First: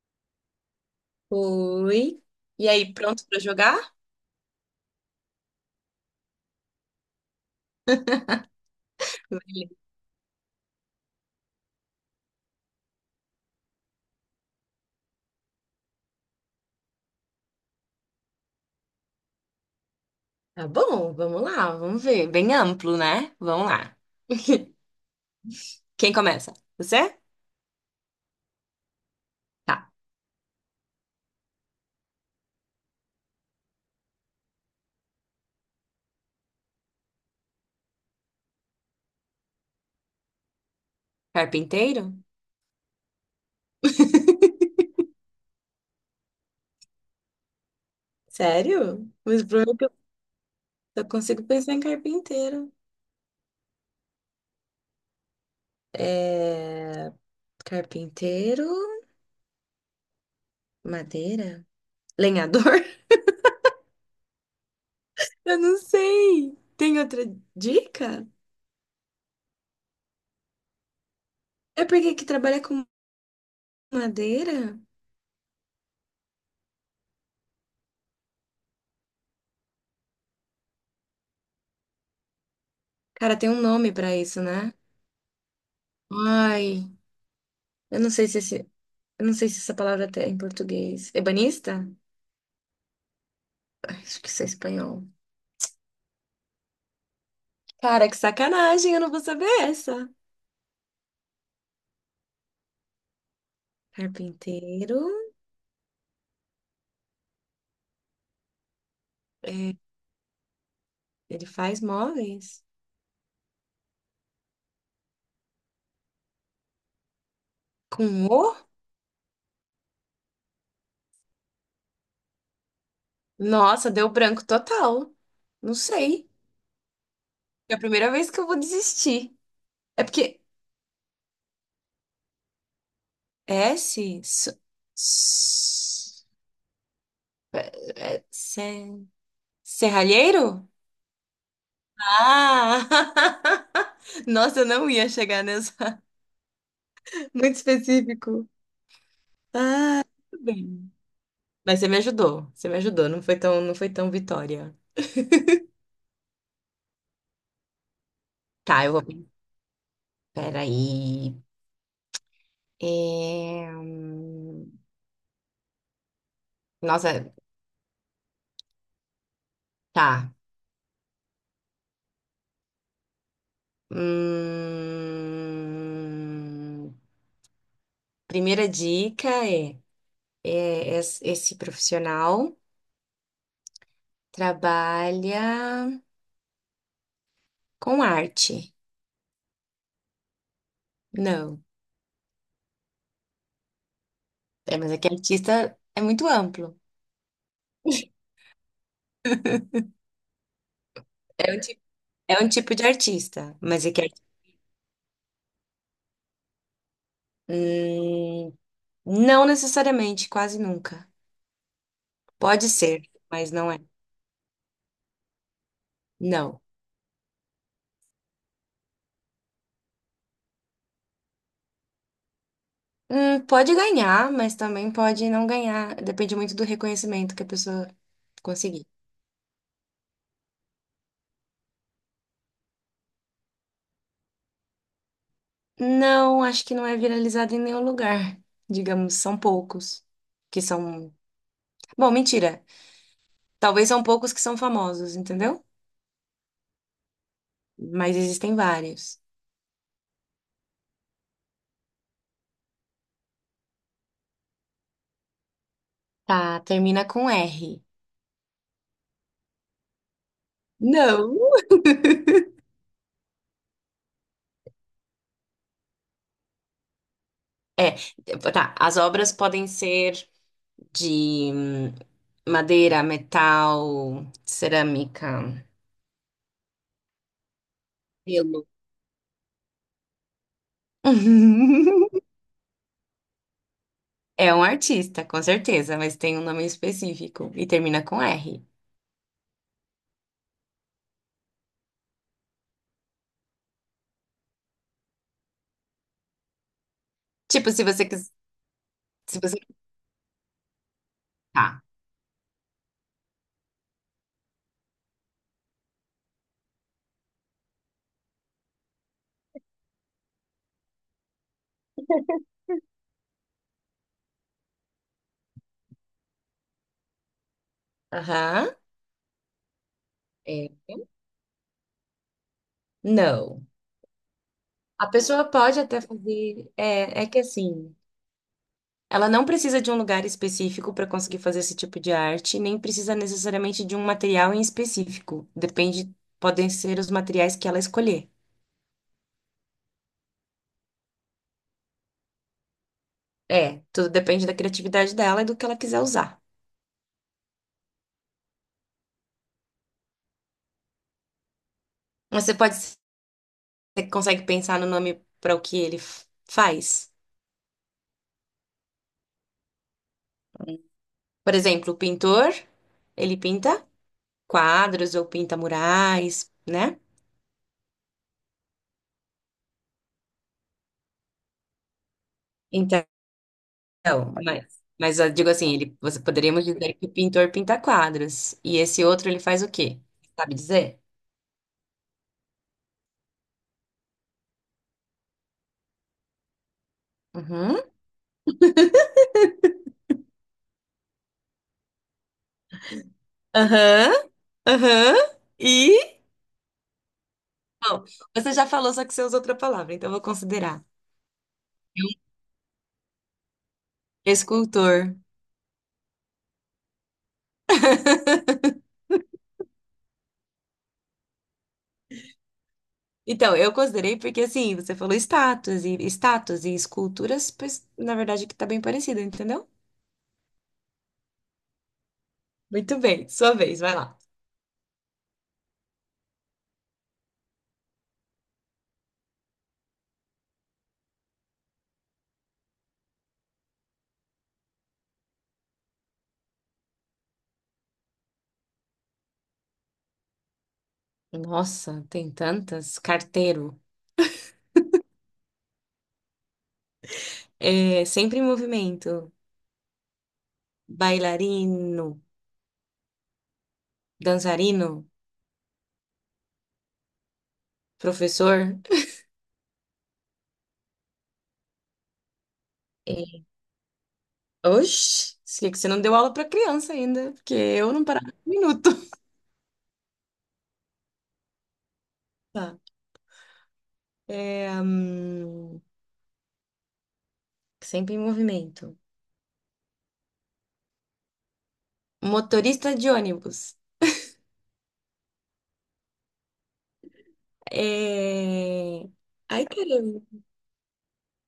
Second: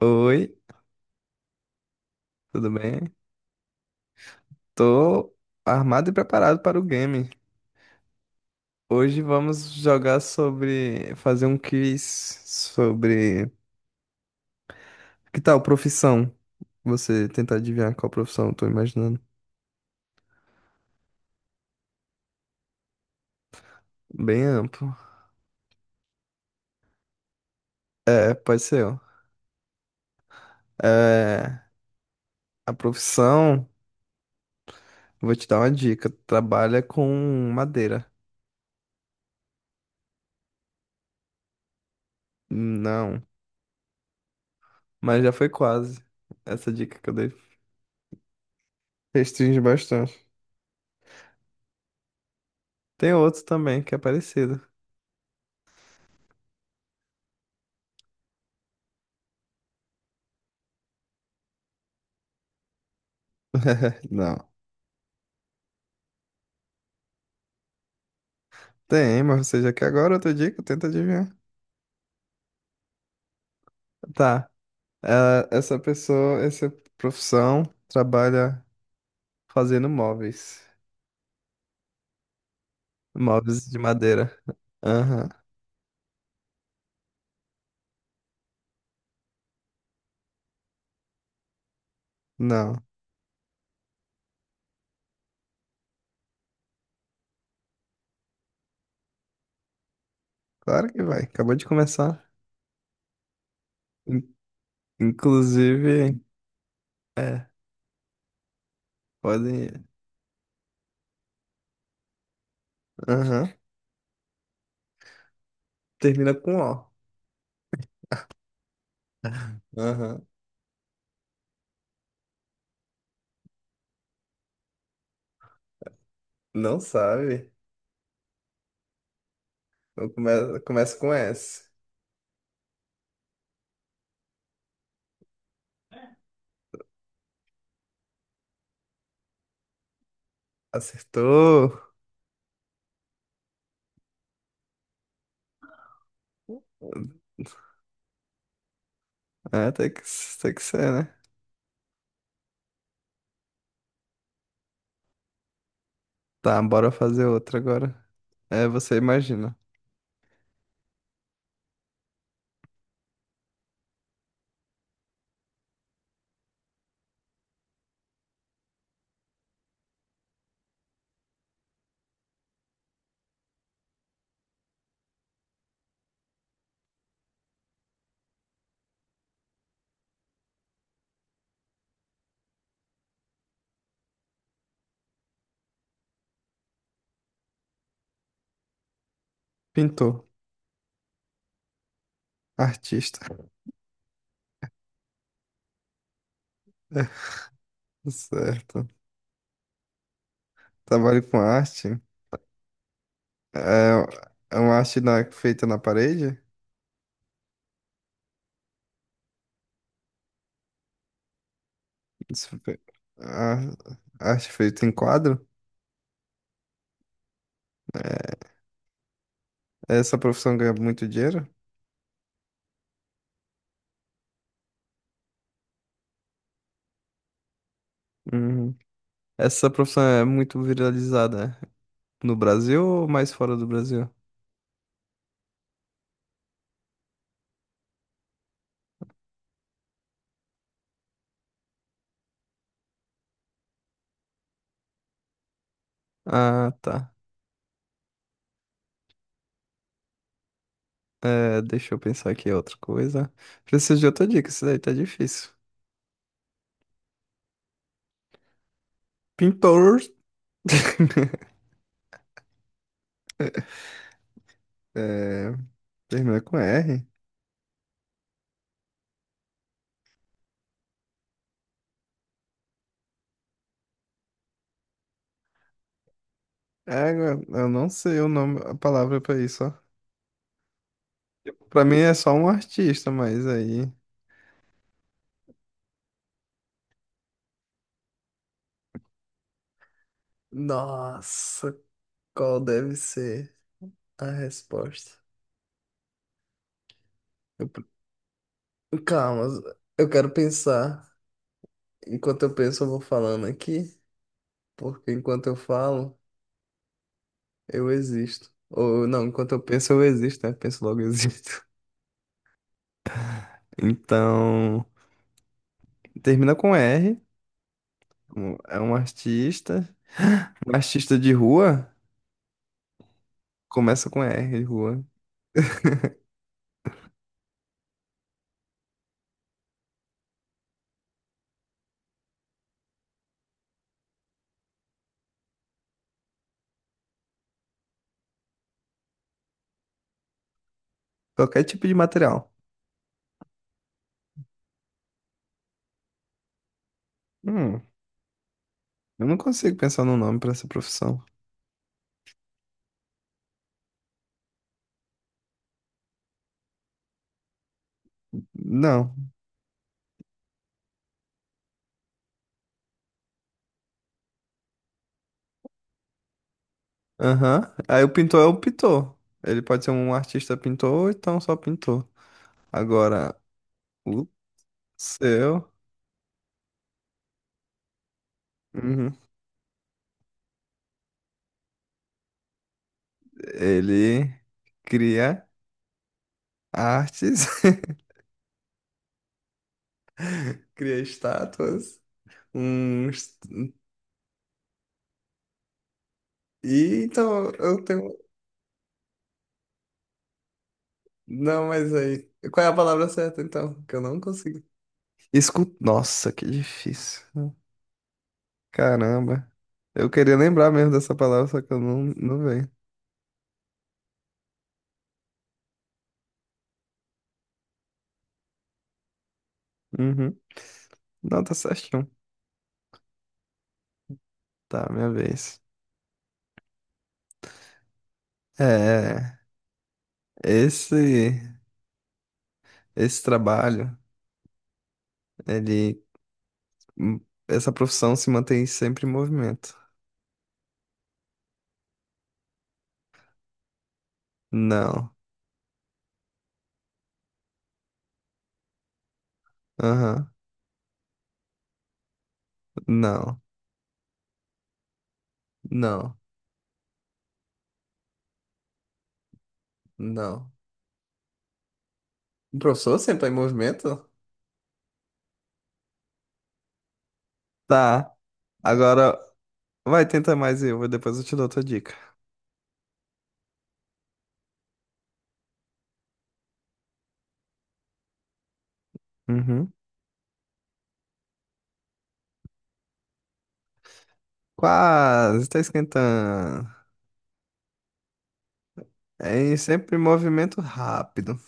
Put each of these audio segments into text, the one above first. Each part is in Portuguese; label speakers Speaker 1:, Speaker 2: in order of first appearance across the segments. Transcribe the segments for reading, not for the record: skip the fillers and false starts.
Speaker 1: Oi,
Speaker 2: Oi. E
Speaker 1: tudo
Speaker 2: aí,
Speaker 1: bem?
Speaker 2: pronto pra jogar?
Speaker 1: Tô armado e preparado para o game. Hoje vamos
Speaker 2: Beleza.
Speaker 1: jogar sobre, fazer um quiz sobre que tal profissão? Você tentar adivinhar qual profissão eu tô imaginando.
Speaker 2: Tá bom, vamos lá, vamos ver. Bem amplo, né? Vamos lá.
Speaker 1: Bem amplo.
Speaker 2: Quem começa? Você?
Speaker 1: É, pode ser, ó.
Speaker 2: Tá.
Speaker 1: É, a profissão, vou te dar uma dica, trabalha com madeira.
Speaker 2: Carpinteiro?
Speaker 1: Não, mas já foi quase. Essa dica que eu dei.
Speaker 2: Sério? Mas o
Speaker 1: Restringe
Speaker 2: problema é que eu
Speaker 1: bastante.
Speaker 2: só consigo pensar em carpinteiro.
Speaker 1: Tem outro também que é parecido.
Speaker 2: É... Carpinteiro, madeira, lenhador?
Speaker 1: Não.
Speaker 2: Eu não sei. Tem outra dica?
Speaker 1: Tem, mas você já quer agora outra dica? Tenta adivinhar.
Speaker 2: É porque que trabalha com
Speaker 1: Tá.
Speaker 2: madeira?
Speaker 1: Ah, essa pessoa, essa profissão trabalha fazendo móveis.
Speaker 2: Cara, tem um
Speaker 1: Móveis de
Speaker 2: nome pra
Speaker 1: madeira.
Speaker 2: isso, né?
Speaker 1: Aham.
Speaker 2: Ai, eu não sei se esse... Eu não sei se essa palavra até é em português. Ebanista?
Speaker 1: Não.
Speaker 2: Acho que isso é espanhol. Cara, que sacanagem, eu não vou saber essa.
Speaker 1: Claro que vai. Acabou de começar. In-
Speaker 2: Carpinteiro,
Speaker 1: Inclusive, é, podem
Speaker 2: é,
Speaker 1: ir.
Speaker 2: ele faz móveis.
Speaker 1: Aham. Termina com O.
Speaker 2: Com o?
Speaker 1: Aham.
Speaker 2: Nossa, deu branco total. Não sei.
Speaker 1: Não sabe.
Speaker 2: É a primeira vez que eu vou desistir. É
Speaker 1: Então
Speaker 2: porque
Speaker 1: Começa com S.
Speaker 2: S, s, s- é, é, se- serralheiro?
Speaker 1: Acertou.
Speaker 2: Ah! Nossa, eu não ia chegar nessa. Muito específico.
Speaker 1: É, tem que,
Speaker 2: Tudo
Speaker 1: tem que
Speaker 2: bem.
Speaker 1: ser, né?
Speaker 2: Mas você me ajudou. Você me ajudou. Não foi tão vitória.
Speaker 1: Tá, bora fazer outra agora. É,
Speaker 2: Tá, eu
Speaker 1: você
Speaker 2: vou.
Speaker 1: imagina.
Speaker 2: Peraí. É... hum, Nossa, tá. Hum, Primeira dica é, esse profissional trabalha com arte.
Speaker 1: Pintor.
Speaker 2: Não.
Speaker 1: Artista.
Speaker 2: É, mas é que artista é muito amplo.
Speaker 1: Certo. Trabalho com
Speaker 2: É um, ti-
Speaker 1: arte.
Speaker 2: É um tipo de artista, mas é que.
Speaker 1: É, é uma feita na parede?
Speaker 2: Hum, não necessariamente, quase nunca.
Speaker 1: Isso
Speaker 2: Pode
Speaker 1: fe-
Speaker 2: ser, mas não
Speaker 1: a-
Speaker 2: é.
Speaker 1: Arte feita em quadro?
Speaker 2: Não.
Speaker 1: Essa profissão ganha muito dinheiro?
Speaker 2: Pode ganhar, mas também pode não ganhar. Depende muito do reconhecimento que a pessoa
Speaker 1: Uhum.
Speaker 2: conseguir.
Speaker 1: Essa profissão é muito viralizada, né? No Brasil ou mais fora do Brasil?
Speaker 2: Não, acho que não é viralizado em nenhum lugar. Digamos, são poucos que são. Bom, mentira. Talvez são poucos que são famosos, entendeu?
Speaker 1: Ah, tá.
Speaker 2: Mas existem vários.
Speaker 1: É, deixa eu pensar aqui outra coisa. Preciso de outra dica, isso daí tá difícil.
Speaker 2: Tá, termina com R.
Speaker 1: Pintor.
Speaker 2: Não.
Speaker 1: É, termina com R.
Speaker 2: É, tá. As obras podem ser de madeira, metal, cerâmica.
Speaker 1: Égua, eu não sei o nome,
Speaker 2: Pelo.
Speaker 1: a palavra pra isso, ó. Pra mim é só um artista, mas aí.
Speaker 2: É um artista, com certeza, mas tem um nome específico e termina com R.
Speaker 1: Nossa, qual deve ser a resposta? eu
Speaker 2: Tipo,
Speaker 1: pre-
Speaker 2: se você quiser. Se
Speaker 1: Calma,
Speaker 2: você.
Speaker 1: eu quero pensar.
Speaker 2: Tá.
Speaker 1: Enquanto eu penso, eu vou falando aqui, porque enquanto eu falo, eu existo. Ou não, enquanto eu penso, eu existo, né? Penso logo, eu existo. Então. Termina com R.
Speaker 2: Aham.
Speaker 1: É um artista.
Speaker 2: É.
Speaker 1: Um artista de rua,
Speaker 2: Não.
Speaker 1: começa com R, de rua.
Speaker 2: A pessoa pode até fazer. É que assim. Ela não precisa de um lugar específico para conseguir fazer esse tipo de arte, nem precisa necessariamente de um material em específico. Depende. Podem ser os materiais que ela escolher.
Speaker 1: Qualquer tipo de material.
Speaker 2: É, tudo depende da criatividade dela e do que ela quiser usar.
Speaker 1: Hum. Eu não consigo pensar num nome pra essa profissão.
Speaker 2: Você pode Você consegue pensar no nome para o que ele faz?
Speaker 1: Não.
Speaker 2: Por exemplo, o pintor, ele pinta quadros ou pinta murais, né?
Speaker 1: Aham. Aí o pintor é o pintor. Ele pode ser um artista pintor ou então só pintor.
Speaker 2: Então,
Speaker 1: Agora, o
Speaker 2: mas eu digo
Speaker 1: seu,
Speaker 2: assim, você poderíamos dizer que o pintor pinta quadros. E esse
Speaker 1: uhum,
Speaker 2: outro, ele faz o quê? Sabe dizer?
Speaker 1: ele cria artes,
Speaker 2: Uhum.
Speaker 1: cria estátuas, uns...
Speaker 2: Aham. Aham. E?
Speaker 1: E então eu
Speaker 2: Bom,
Speaker 1: tenho.
Speaker 2: você já falou, só que você usou outra palavra, então eu vou considerar.
Speaker 1: Não, mas
Speaker 2: É um
Speaker 1: aí. Qual é a palavra certa então? Que eu não consigo.
Speaker 2: escultor.
Speaker 1: Escu... Nossa, que difícil. Caramba. Eu queria lembrar mesmo dessa palavra, só que eu não, não vejo.
Speaker 2: Então, eu considerei porque, assim, você falou estátuas e esculturas, pois, na verdade, que tá bem parecido, entendeu?
Speaker 1: Uhum. Não, tá certinho.
Speaker 2: Muito bem, sua vez, vai lá.
Speaker 1: Tá, minha vez. É, esse, esse trabalho, ele, hum, essa profissão se mantém sempre em movimento.
Speaker 2: Nossa, tem tantas. Carteiro.
Speaker 1: Não,
Speaker 2: É, sempre em movimento.
Speaker 1: aham,
Speaker 2: Bailarino.
Speaker 1: não,
Speaker 2: Dançarino.
Speaker 1: não,
Speaker 2: Professor.
Speaker 1: não. O professor sempre tá em
Speaker 2: É,
Speaker 1: movimento?
Speaker 2: oxi, sei que você não deu aula pra criança ainda, porque eu não
Speaker 1: Tá,
Speaker 2: parava um minuto.
Speaker 1: agora vai tentar mais eu, depois eu te dou outra dica.
Speaker 2: Tá. É, hum, sempre em movimento.
Speaker 1: Uhum.
Speaker 2: Motorista de ônibus.
Speaker 1: Quase, tá esquentando.
Speaker 2: É...
Speaker 1: É em
Speaker 2: Ai,
Speaker 1: sempre em
Speaker 2: caramba.
Speaker 1: movimento rápido.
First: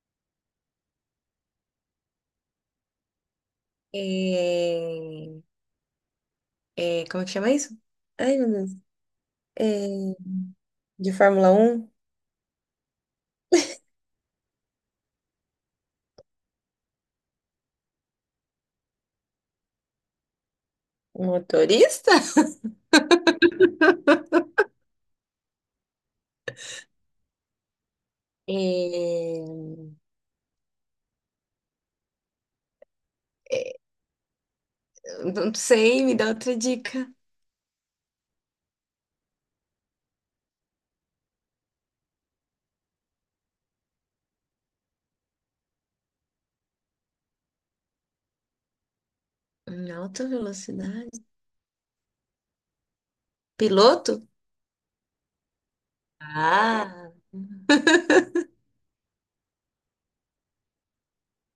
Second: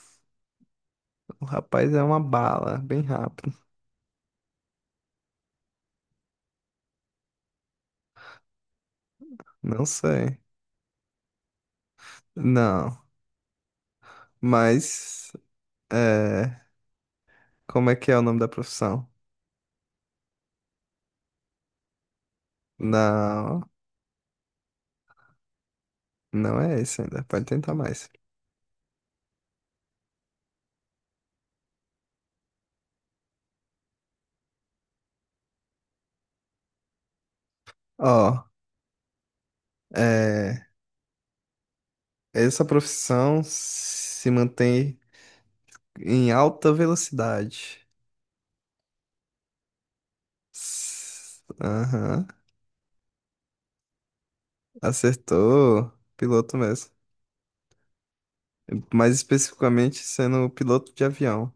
Speaker 1: O rapaz é uma bala, bem rápido.
Speaker 2: É, como é que chama isso? Ai, meu Deus. É,
Speaker 1: Não sei.
Speaker 2: de Fórmula 1,
Speaker 1: Não, mas É, como é que é o nome da profissão?
Speaker 2: um motorista?
Speaker 1: Não, não é esse ainda. Pode tentar mais.
Speaker 2: É, é, não sei, me dá outra dica.
Speaker 1: Ó, é, essa profissão se mantém em alta velocidade.
Speaker 2: Em alta velocidade?
Speaker 1: Aham,
Speaker 2: Piloto?
Speaker 1: acertou. Piloto mesmo.
Speaker 2: Ah!
Speaker 1: Mais especificamente sendo piloto de avião.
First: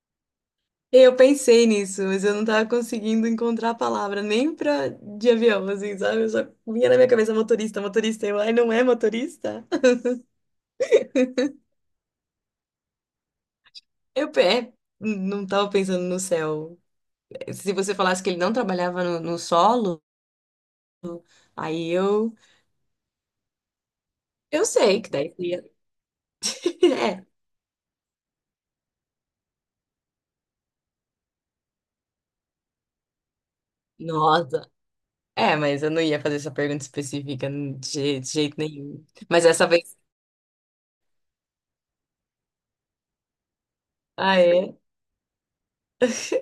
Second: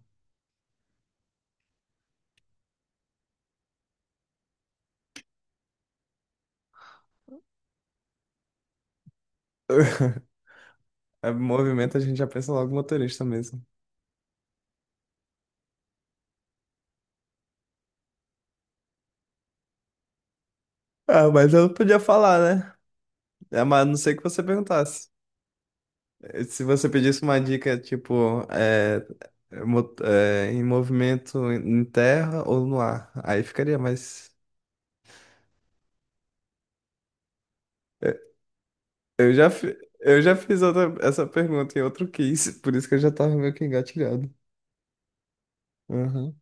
Speaker 2: Eu pensei nisso, mas eu não tava conseguindo encontrar a palavra nem pra de avião, assim, sabe? Eu só vinha na minha cabeça motorista, motorista. Ai, não é motorista?
Speaker 1: É, movimento a gente já pensa logo motorista mesmo.
Speaker 2: Eu pe- é, não tava pensando no céu. Se você falasse que ele não trabalhava no solo,
Speaker 1: Ah, mas eu não
Speaker 2: aí
Speaker 1: podia
Speaker 2: eu,
Speaker 1: falar, né? É, mas a não sei que você
Speaker 2: eu sei
Speaker 1: perguntasse.
Speaker 2: que daí você ia.
Speaker 1: Se você pedisse
Speaker 2: É,
Speaker 1: uma dica, tipo, em movimento em terra ou no ar, aí ficaria mais.
Speaker 2: nossa. É, mas eu não ia fazer essa pergunta específica de jeito nenhum. Mas essa vez.
Speaker 1: Eu já fiz essa pergunta em outro quiz, por isso que eu já tava meio que engatilhado.
Speaker 2: Ah, é?
Speaker 1: Uhum.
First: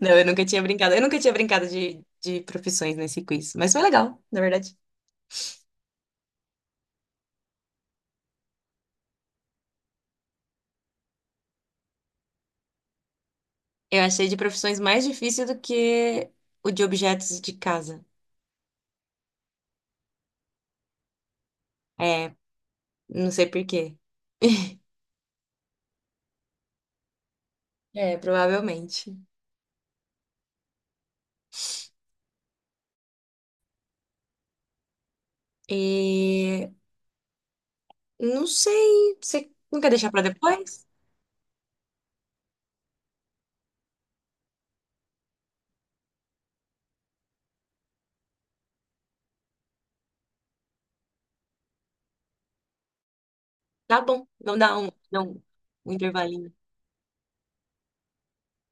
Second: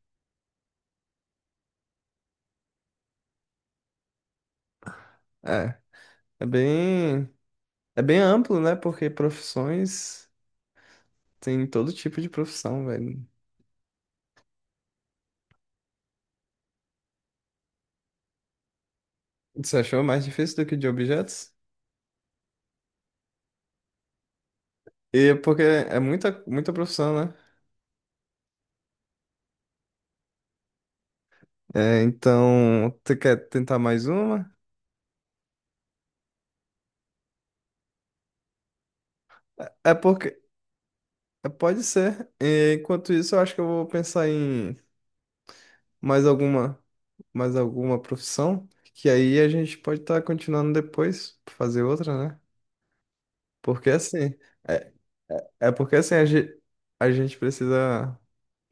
Speaker 2: Não, eu nunca tinha brincado. Eu nunca tinha brincado de profissões nesse quiz. Mas foi legal, na verdade.
Speaker 1: É, é bem, é bem amplo, né? Porque profissões tem todo tipo de profissão, velho.
Speaker 2: Eu achei de profissões mais difícil do que o de objetos de casa.
Speaker 1: Você achou mais difícil do que de objetos?
Speaker 2: É, não sei por quê.
Speaker 1: E porque é muita profissão, né?
Speaker 2: É, provavelmente.
Speaker 1: É, então, você quer tentar mais uma?
Speaker 2: E não sei. Você não
Speaker 1: É
Speaker 2: quer
Speaker 1: é
Speaker 2: deixar pra
Speaker 1: porque
Speaker 2: depois?
Speaker 1: Pode ser. E, enquanto isso, eu acho que eu vou pensar em mais alguma, mais alguma profissão, que aí a gente pode estar continuando depois, fazer outra, né? Porque
Speaker 2: Tá bom.
Speaker 1: assim,
Speaker 2: Vamos dar um,
Speaker 1: é,
Speaker 2: dar um
Speaker 1: é
Speaker 2: um
Speaker 1: porque assim a
Speaker 2: intervalinho.
Speaker 1: gente, a gente precisa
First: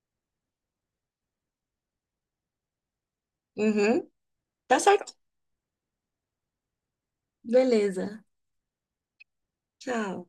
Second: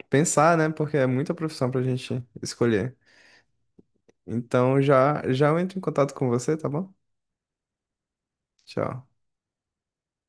Speaker 1: pensar, né? Porque é muita profissão pra gente escolher.
Speaker 2: Uhum. Tá
Speaker 1: Então
Speaker 2: certo.
Speaker 1: já já eu entro em contato com você, tá bom?
Speaker 2: Beleza.
Speaker 1: Tchau.
Speaker 2: Tchau.